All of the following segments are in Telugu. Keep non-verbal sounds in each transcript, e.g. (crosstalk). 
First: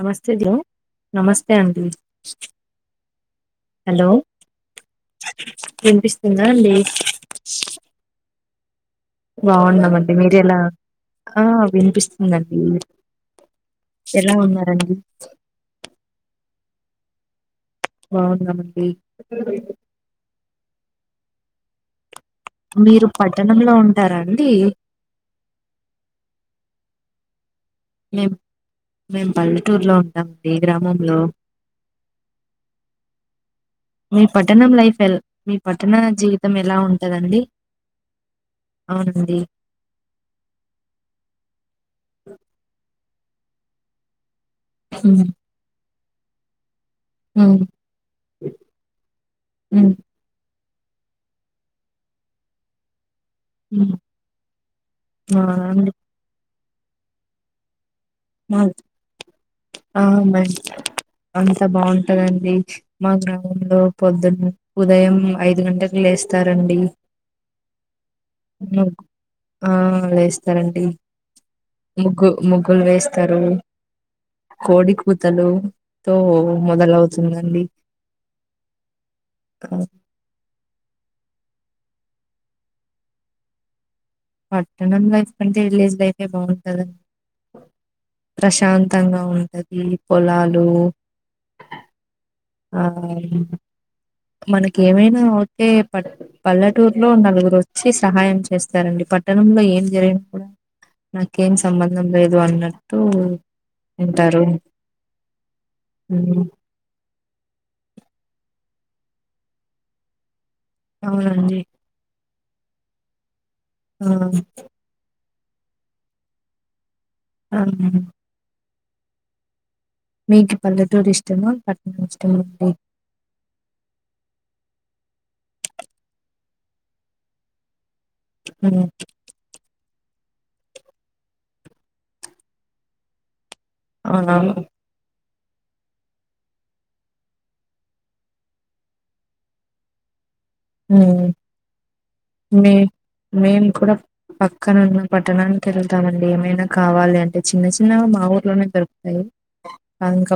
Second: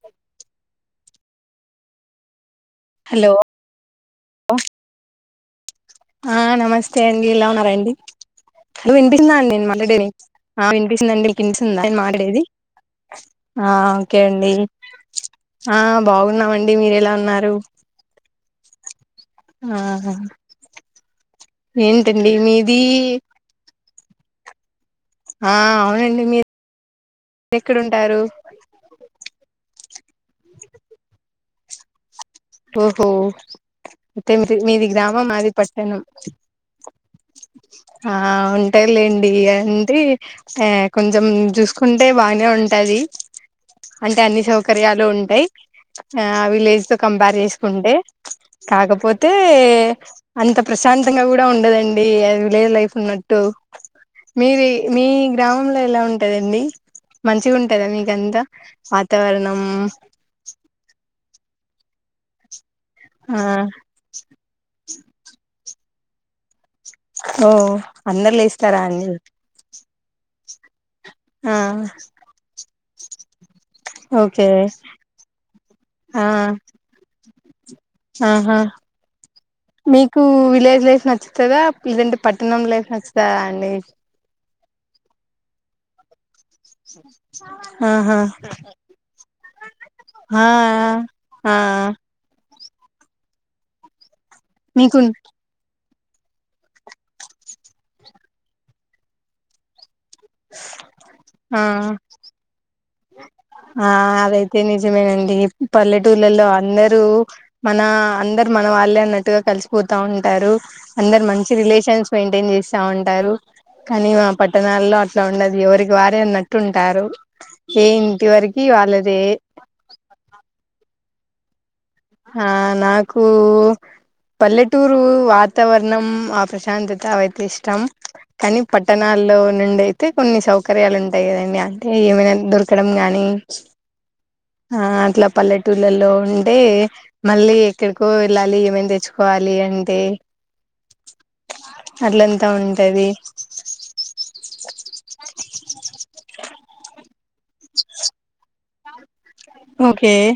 నమస్తే ద నమస్తే అంటీ హలోలో ఆ వినిపిస్తుందా అండి నమస్తే అండి ఇలా ఉన్నారండి నువ్వు వినిపిస్తుందా అండి నేను మాట్లాడేది బాగున్నామండి మీరు ఎలా ఆ వినిపిస్తుందండి ఆ కినిసిందా మాట్డేది వినిపిస్తుందండి ఆ ఓకే ఎలా అండి ఉన్నారండి ఆ బాగున్నామండి మీర ఎలా ఉన్నారు బావునమంది ఆహా ఏం మీరు పట్టణంలో ఉంటారాండి ఆ అవునండి మీరు ఎక్కడుంటారు మేము మేము పల్లెటూరులో ఉంటామ అండి గ్రామంలో ఓహో మీ అయితే మీది పట్టణం మీది లైఫ్ ఎ గ్రామం మాది మీ పట్టణ పట్టణం జీవితం ఎలా ఉంటందండి ఆ ఉంటాలేండి అంటే ఆ కొంచెం చూసుకుంటే బాగానే ఉ అంటే అన్ని సౌకర్యాలు ఉమ్ ఉంటాయి విల్ పేర్ చేసుకుంటే కాకపోతే ఉమ్ అంత ప్రశాంతంగా కూడా ఉండదండి అది విలేజ్ లైఫ్ ఉన్నట్టు టు ఉమ్ మీరు మీ ఆ గ్రామంలో అండి ఎలా ఉంటదండి మంచిగా ఉంటదా మీ గంత మా వాతావరణం అంత బాగుంటదండి మా ఆ గ్రామంలో పొద్దున్న ఉదయం ఐదు గంటలకు లేస్తారండి ఓ అందరులే ఇస్తారా ముగ్గు అండి ఆ వేస్తారండి ఆ ముగ్గు ముగ్గులు వేస్తారు ఓకే కోడి కూతలు తో ఆ మొదలవుతుందండి ఆహా ఆ, మీకు విలేజ్ లైఫ్ నచ్చ వస్తుదా ఇదంటే పట్టణం ఫ్ వచ్చా అండి పతనం లైఫ్ కంటే విల్లే అే బాగుంటందిండి ఆహా ప్రశాంతంగా ఉంటది ఆ పొలాలు ఆ ఆ ఆ మనకి మీకు ఏమైనా అవుతే ప పల్లెటూరులో నలుగురు వచ్చి సహాయం చేస్తారండి పట్టణంలో ఏం జరిగిిన నాకేం ఆ సంబంధం లేదు అన్నాటు ఆ అదైతే నిజమేనండి ఉమ్, పల్లెటూళ్లలో అందరూ మన అందరు మన వాళ్ళే అన్నట్టుగా కలిసిపోతా ఉంటారు అందరు మంచి అవునండి రిలేషన్స్ మెయింటైన్ చేస్తా ఉంటారు ఆ కానీ మా పట్టణాల్లో అట్లా ఉండది ఎవరికి వారే అన్నట్టు ఉంటారు ఆ ఏ ఇంటి వరక వాళ్ళదే మీకు (inaudible) హా అండి నాకు పల్లెటూరు వాతవరణం ప్రశాంతత వైతి ఇష్టం కానీ ఉమ్. పట్టణాల్లో నుండి అయితే కొన్ని సౌకర్యాలు ఉంటాయి కదండి అంటే ఏమైనా దొరకడం గానీ అవునా పల్లెటూళ్లలో ఉంటే మళ్ళీ ఎక్కడికో వెళ్ళాలి ఏమేమి తెచ్చుకోవాలి అంటే ఉ అట్లంతా మే ఉంటది మేము కూడా పక్కన ఉన్నా పట్టణానికి వెళ్తామండి ఏమైనా కావాలి అంటే చిన్న చిన్నగా మా ఊర్లోనే దొరుకుతాయి ఆ ఓకే ఇంకా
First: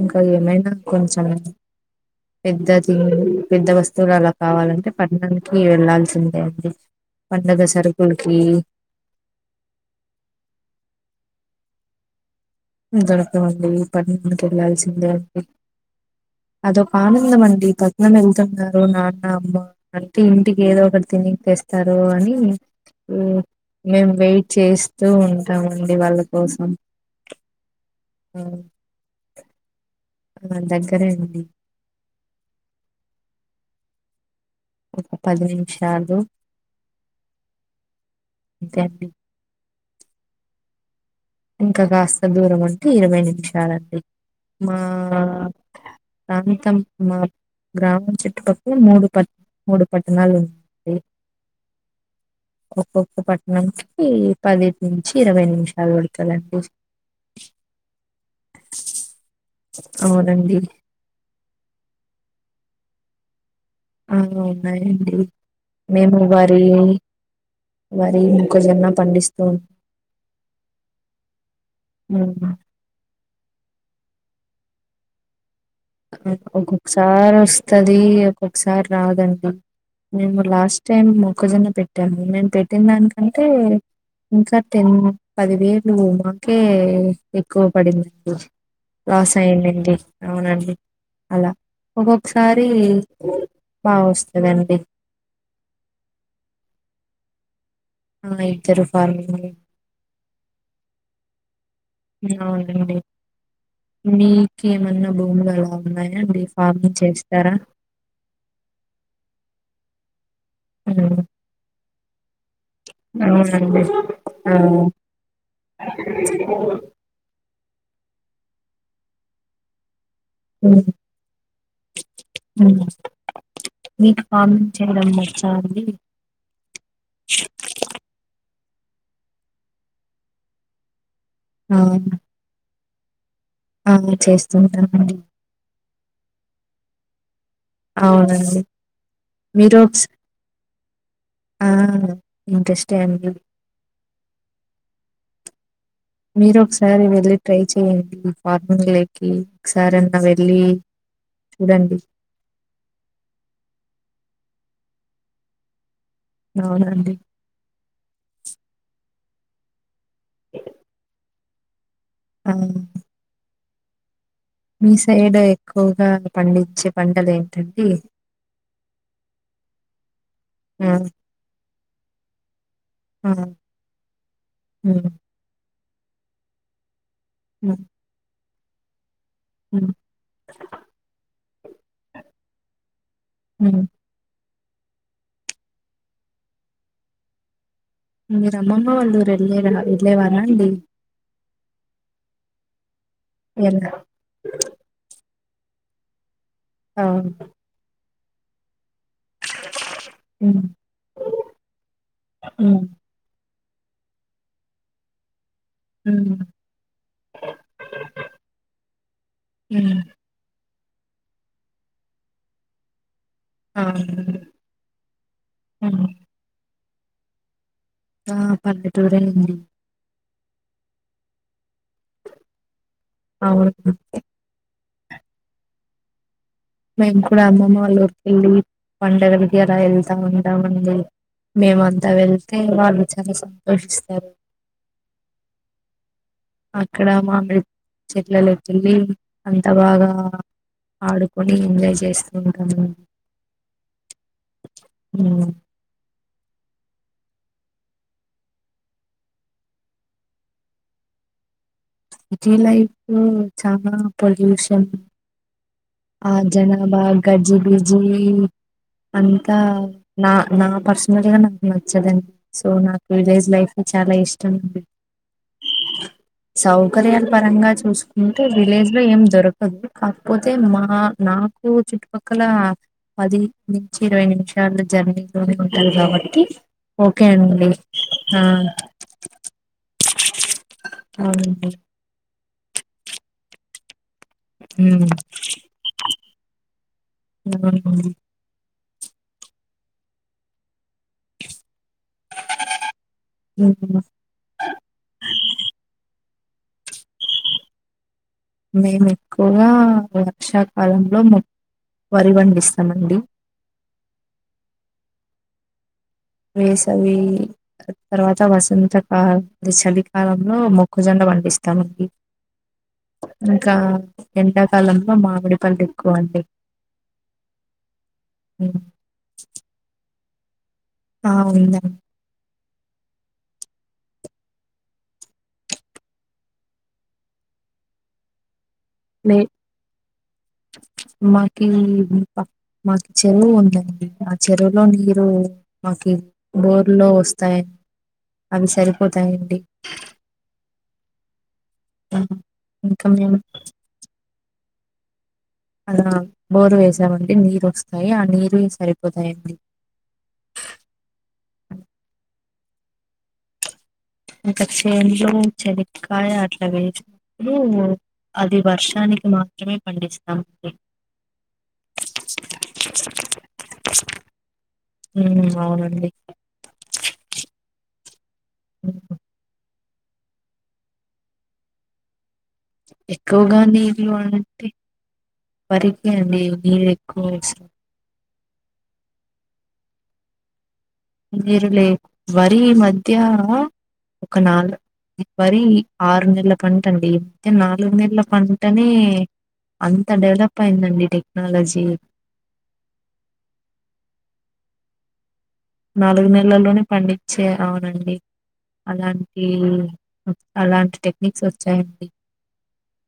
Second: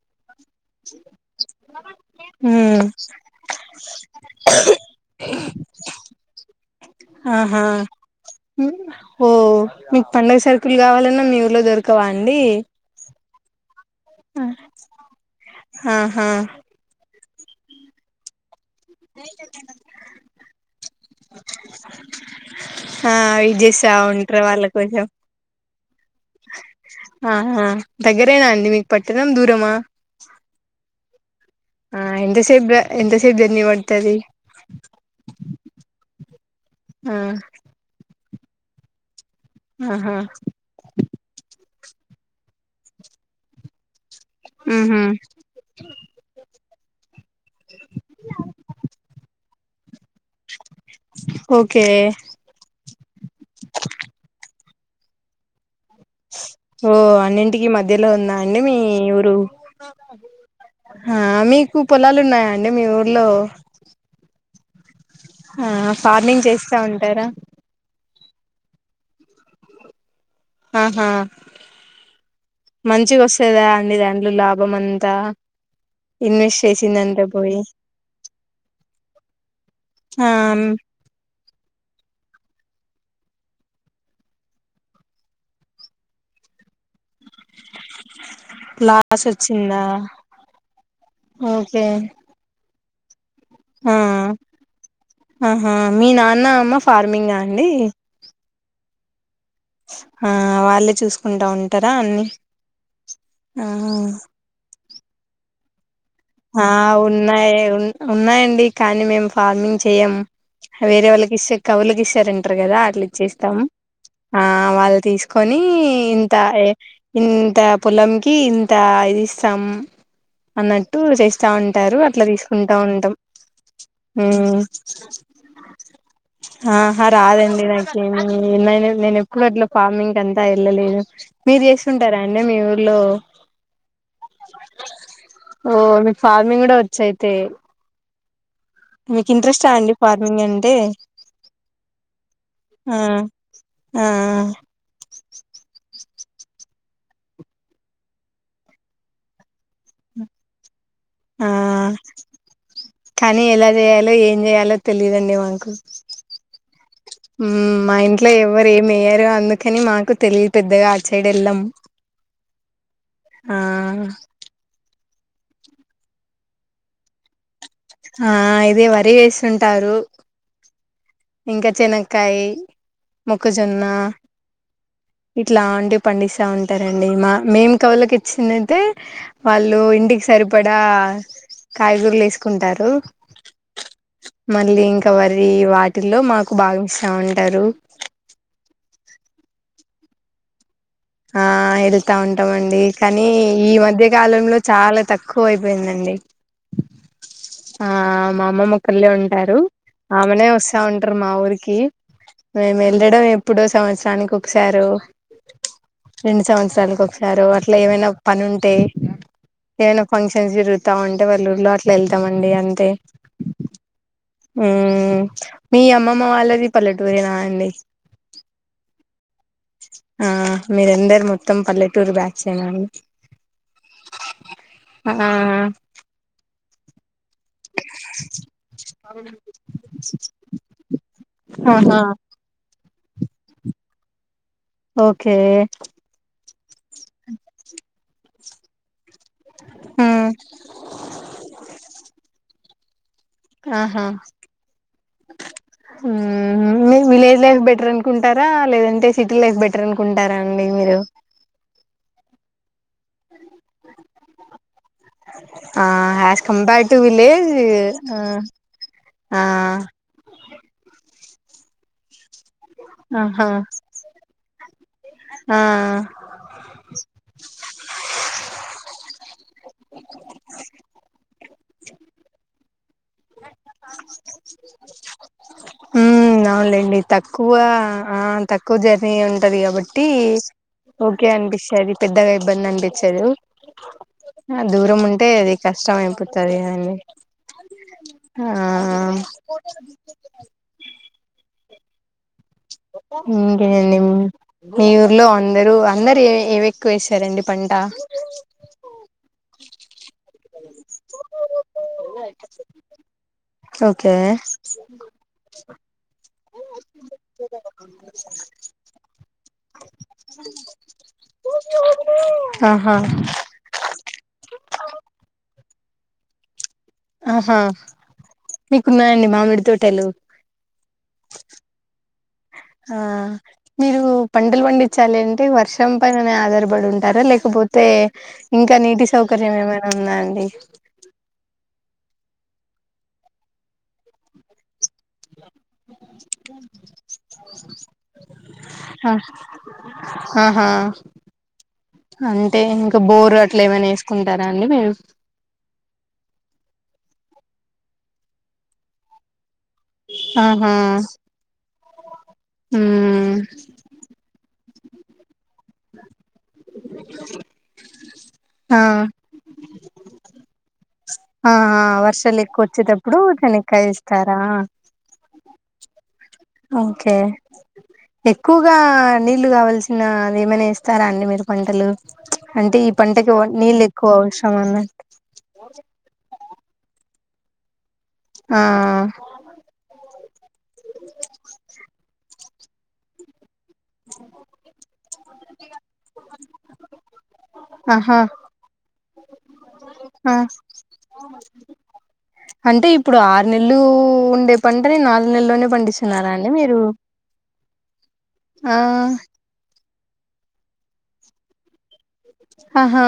ఇంకా ఏమైనా కొంచెం ఉమ్ పెద్దది పెద్ద వస్తు అలా కావాలంటే పట్టణానికి వెళ్లాాల్సిందే అండి పండగ ఆహా సరుకులకి ఓ మీకు పడుగ సరుకుల్ కావాలన్నా మీరు లో దొరకవండి ఉ దొరకవండి పతనానికి వేయాల్సిందే అండి ఆహా ందామండి పద్నం వెళ్తుాం ఓ నాన్న అమ్మ, అంటే ఇంటికి ఏదో ఒకటి తిన్నికి తెస్తారు అని. ఆ వెయిట్ చేస్తా మేమ్ ఉంటారు వెయిట్ వాళ్ళ కోసం చేస్తూ, ఉంటామండి వాళ్ళ కోసం. ఆహా, దగ్గరేనా అండి మీకు పట్టణం, దూరమా. ఆ దగ్గరే అండి. ఆ ఎంత సేప్ ద, ఎంత సేప్ జర్నీ పడ్తది. ఒక పది నిమిషాలు, ఆ అంతే అండి. ఆహా. ఇంకా కాస్త దూరం ఉంటే, ఇరవై నిమిషాలండి. మా ఉహు ప్రాంతం మా. గ్రామం చుట్టుపక్క మూడు పద్ మూడు. పట్టణాలు ఉన్న, ఓకే (inaudible) ఒక్కొక్క పట్టణంకి పది. నుంచి, ఇరవై నిమిషాలు పడ్త్. ఓ అన్నింటికి మధ్యలో ఉందా అండి, మీ ఊరు. అవునండి హా మీకు పొలాలు ఉన్నాయా అండి, మీ ఊర్లో. ఆ ఉన్నాయండి. ఆ మేము ఫార్మింగ్ వరి చేస్తా ఉంటారా. వరి, మొక్కజొన్న పండిస్తు. ఆహా మంచిగోస్తదా అండీ, దాన్ లాభం అంతా. ఇన్వెస్ట్ చేసిందంతా ఒక్కొక్కసార్ పోయి ఓస్తాది, ఒక్కొక్కసారి రాదండి. ఆ మేము లాస్ట్ టైం మొక్కజొన్న పెట్టాము, మేము పెట్టిన దానికంటే, ఇంకా టెన్, పదివేలు మాకే కే, ఎక్కువ పడిందండి, లాస్ అయి ఉండింది, అవునండి. అలా, ఓకే ఒకొక్కసారి ఆ ఆహా, మీ నాన్న, అమ్మ ఫార్మింగా అండి. ఆ ఇద్దరు ఫార్మింగే. హా వాళ్ళే చూసుకుంటా ఉంట్, అవునండి. మీకేమన్నా భూములు అలా? ఉన్నాయా అండి ఆ ఫార్మింగ్ చేస్తారా ఉన్నాయి ఉన్నాయండి. కానీ మేము ఫార్మింగ్ చెయ్యం. వేరే ఉమ్, వాళ్ళకి ఇస్తే, కవులకి ఇస్తారంటారు కదా. అట్ల ఇచ్చేస్తామ్. అవునండి ఆ వాళ్ళు తీసుకొని, ఇంత, ఏ ఇంతా పొలంకి ఇంత ఇది ఇస్తాం, ఉమ్, అన్నట్ ట్టు, చేస్తా ఉంటారు. అట్లా తీసుకుంటా ఉమ్. ఉంటాం. మీకు ఫార్మింగ్ చేయడం వచ్చా అండి ఆహా రాదండి నాకేమీ. ఏమైనా నేను ఎప్పుడు అట్లా ఫార్మింగ్ అంతా ఏళ్ళలేదు. మీరు ఆ చేస్తుంటారా అండి, మీ ఊర్ లో? ఆ చేస్తుంటానండి. ఓ మీక్ ఫార్మింగ్ గుడా ఓచ్చైతే. అవునండి. మీక్ ఇంట్రెస్ట మీరు అండి, ఒకసారి ఫార్మింగ్ అంటే? ఆ ఇంట్రెస్టే ఆ అండి. ఆ మీరు ఒకసారి వెళ్ళి ట్రై చెయండి, ఫార్మింగ్ లేకి ఒక్కసారన్న వెళ్ళి. ఆ, చూడండి కానీ జేయాలో, ఏం జేయాలో తెలిదండి మా. అవునా అండి. మా ఇంట్లో ఎవరు ఏయ్యారూ, అందుకని మాకు తెలిదు, పెద్దగా ఆట్ సైడ్ ఎళ్ళం. ఆమ్. ఆ ఆ. మీ సైడ్ ఎక్కువగా, పండించ్చే ఆ ఇదే వరి ఏసుంటారు. ఆ ఇంకా చెనక్కాయి, ఆ మొక్కజొన్న ఉమ్ ఇట్లాంటి పండిస్తా ఉంటారండి మా మేం ఉమ్ కవులకి ఇచ్చిందయితే వాళ్ళు ఉమ్ ఇంటికి సరిపడా కాయగూరలు ఏసుకుంటారు. ఉమ్ మళ్ళీ ఇంకా వరి వాటిల్లో మాకు బాగా ఇస్తా ఉంటారు. మీరు అమ్మమ్మ వాళ్ళఊరు వెళ్లేరా వెళ్ళేవారా అండి? ఆ ఎడుతా ఉంటామండి కానీ ఈ ఎలా మధ్య కాలంలో చాలా తక్ కో అయిపోయిందండి. అ మ అమ్మమ్మ పల్లె ఉంటారు, ఆమెనే ఉమ్ వస్తా ఉంటారు మా ఊరికి, ఉమ్ మేమెల్ళడం ఎప్ ఇప్పుడో సంవత్సరానికి ఒకసారో రెండు ఉమ్ సంవత్సరాలకు ఒకసారో అట్లా ఏమైనా పని ఉంటే, ఏమైనా ఫంక్షన్స్ జరుగు తా ఉంటే వల్లూరులో అట్లా ఎళ్తామండి అంతే. ఆ ఉమ్ మీ అమ్మమ్మ వాళ్ళది పల్లెటూరేనా అండి. ఆ పల్లెటూరే అండి. ఆ మీరందరు మొత్తం పల్లె టూరు బ్యాచ్ ఏనా అండి. అవును ఇప్పుడు అమ్మమ్మ వాళ్ళ ఊరికి ఎళ్ళి, పండగలకి ఎలా వెళ్తా ఉంటామండి. ఆహా మేమంతా వెళ్తే వాళ్ళు చాలా సంతోషిస్తారు. ఓకే అక్కడ మామిడి చెట్లలోకెళ్లి అంత బాగా మ్మ్ ఆడుకొని ఎంజాయ్ చేస్తూ ఉంటాము. ఆహా ఉమ్ విలేజ్ లైఫ్ బెటర్ అనుకుంటారా లేదంటే సిటీ లైఫ్ బెటర్ అనుకుంటారా అండి మీరు? సిటీలైఫ్ చనా పొల్యూషన్ ఆ జనాభా గజిబిజి అంతా నా నా పర్సనల్ గా నాకు నచ్చదండి, సో నాకు ఆహా విలేజ్ లైఫ్ చాలా ఇష్టం అండి. ఆ సౌకర్యపరంగా చూసుకుంటే విలేజ్ లో ఏం దొరకదు, కాకపోతే మా నాకు చుట్టుపక్కల పది నుంచి ఇరవై నిమిషాలు జర్నీలోనే ఉంటారు ఉమ్ కాబట్టి, అవునులేండి ఓకే తక్కువ అండి. ఆ తక్కువ జర్నీ ఉంటది కాబట్టి. ఓకే అవునండి అనిపిస్తది పెద్దగా ఇబ్బంది అనిపిచదు. ఆ దూరం ఉమ్, ఉంటే అది కష్టం అయిపోతది కద అండి. అవునండి ఆ ఇంకేంది ఉమ్, నిమ్ మీ ఊర్లో అందరు అందరు ఏ ఇవే రండి పంట మేము ఎక్కువగా వర్షాకాలంలో మొక్ వరి పండిస్తామండి. ఏ వేసవి తర్వాత వసంత కాల్ చలికాలంలో మొక్కజొండ పండిస్తామండి. ఆహా ఇంకా ఎండాకాలంలో మామిడిపల్ ఎక్కువ అండి. ఆహా ఉమ్, మీకున్నాయండి మామిడి తోటలు? ఆ ఉందా? ఆ మీరు పంటలు పండించాలి అంటే వర్షం పైననే ఆధారపడి ఉంటారా, లేకపోతే అతే ఇంకా నీటి లే సౌకర్యం ఏమైనా ఉందా అండి మాకి మాకు చెరువు ఉందండి ఆ చెరువులో నీరు మాకు బోర్లో వస్తాయి అవి సరిపోతాయంండి ఆహా అంటే ఇంకా బోరు అట్లా ఏమైనా వేసుకుంటారా అండి మీరు స్తాయి ఆ నీరు సరిపోతాయండి ఆహా హ ఇంక చేన్లో చెనిక్కాయ అట్ల ినప్పుడు అది ఆ వర్షానికి మాత్రమే పండిస్తామండి ఆా వర్ష ఎకు వచ్చినప్పుడు తన కైస్తస్తారా ఉమ్, అవునండి ఓకే ఎక్కువగా ఉమ్. నీళ్లు కావాల్సి నా అదేమైనా ఇస్తారా అండి మీరు పంటలు అంటే ఈ పంటకి ఎక్కువగా నీళ్ళు ఎక్కువ నీళ్లో అవసరం ఉంటే అన్నట్టు వరికే అండి ఏకు ఆ మీరు లే వరి మధ్య ఒకనాాలుగు మరి ఆరు నెలల పంట అండి మ నాలుగు ఆహా నెలల పంటనే అంత ఆ డెవలప్ అయిందండి టెక్నాలజీ అంటే ఇప్పుడు ఆరు నెలలు ఉండే పండ్ర నాాలు నాలుగు నెలల్లోనే పండించే అవునండి ఆ అలాంటి అలాంటి టెక్నిక్స్ వచ్చాయండి ఆహా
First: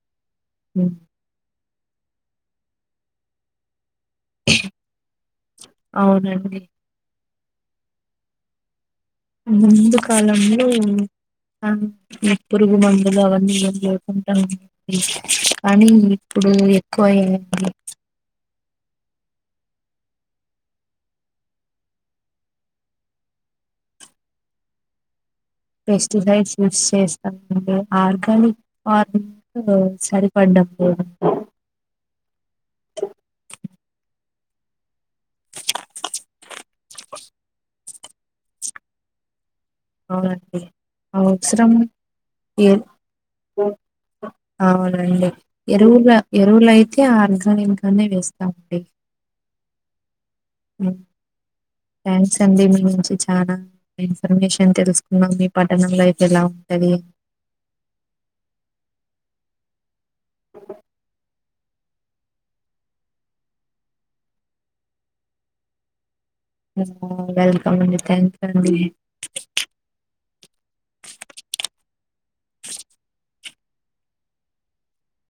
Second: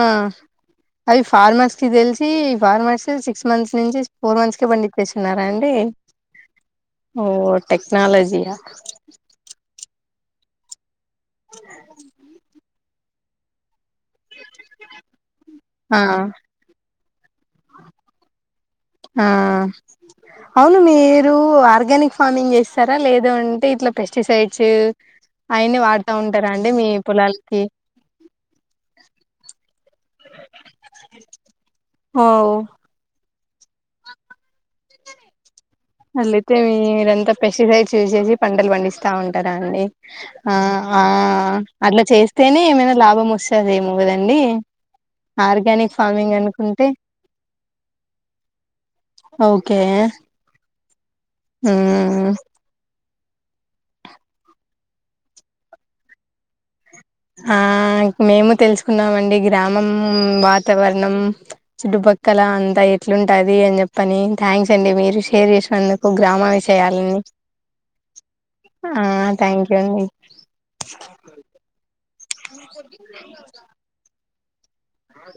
హ్మ్. అవి ఫార్మర్స్ కి తెలిసి ఫార్మర్స్ సిక్స్ మంత్స్ నుంచి ఫోర్ మంత్స్ కి పండిత్ేస్తున్నారా అండి అవునండి ఓ టెక్నాలజీ ముందు కాలంలో పురుగు మందులు అవన్నీ మందు కానీ ఆ ఇప్పుడు ఎక్కువ అంది ఆ అవును మీరు ఆర్గానిక్ ఫార్మింగ్ చేస్తారా లేద అంటే ఇట్లా పెస్టిసైడ్స్ అయన్ని వాడుతా ఉంటారా పెస్టిసైడ్స్ అండి యూస్ మీ పొలాలకి చేస్తాంటే ఆర్గానిక్ ఆర్ సరిపడ్డా ఓే ఓ అల్లి అయితే మీరంతా పెస్టిసైడ్స్ చూేసి పంటలు పండిస్తా ఉంటారు అం ఆ అవునండి. ఆ అవసరం అట్లా చేస్తేనే ఎ ఏమైనా లాభం వస్తుది ఏమో కదండి అవునండి ఆర్గానిక్ ఎరువుల ఫార్మింగ్ అనుకుంటే ఎరువులయితే ఆర్గానిక్ గానే వేస్తామండి ఓకే మ్మ్ థ్యాంక్స్ అండి మీ నుంచి చాలా ఇన్ఫర్మేషన్ అని తెలుసుకున్నాం మీ పట్టణంలో అయితే ఎలా ఉంటుది ఆ మేము తెలుసుకున్నామండి గ్రామం వాతావరణం చుట్టుపక్కల అంతా ఎట్లుంటది అని చెప్పని థ్యాంక్స్ అండి మీరు షేర్ చేసినందుకు గ్రామన్ని హ్మ్. చేయాలండి వెల్కమ్ అండి. థ్యాంక్ యూ అండి. ఆ థ్యాంక్ యూ అండి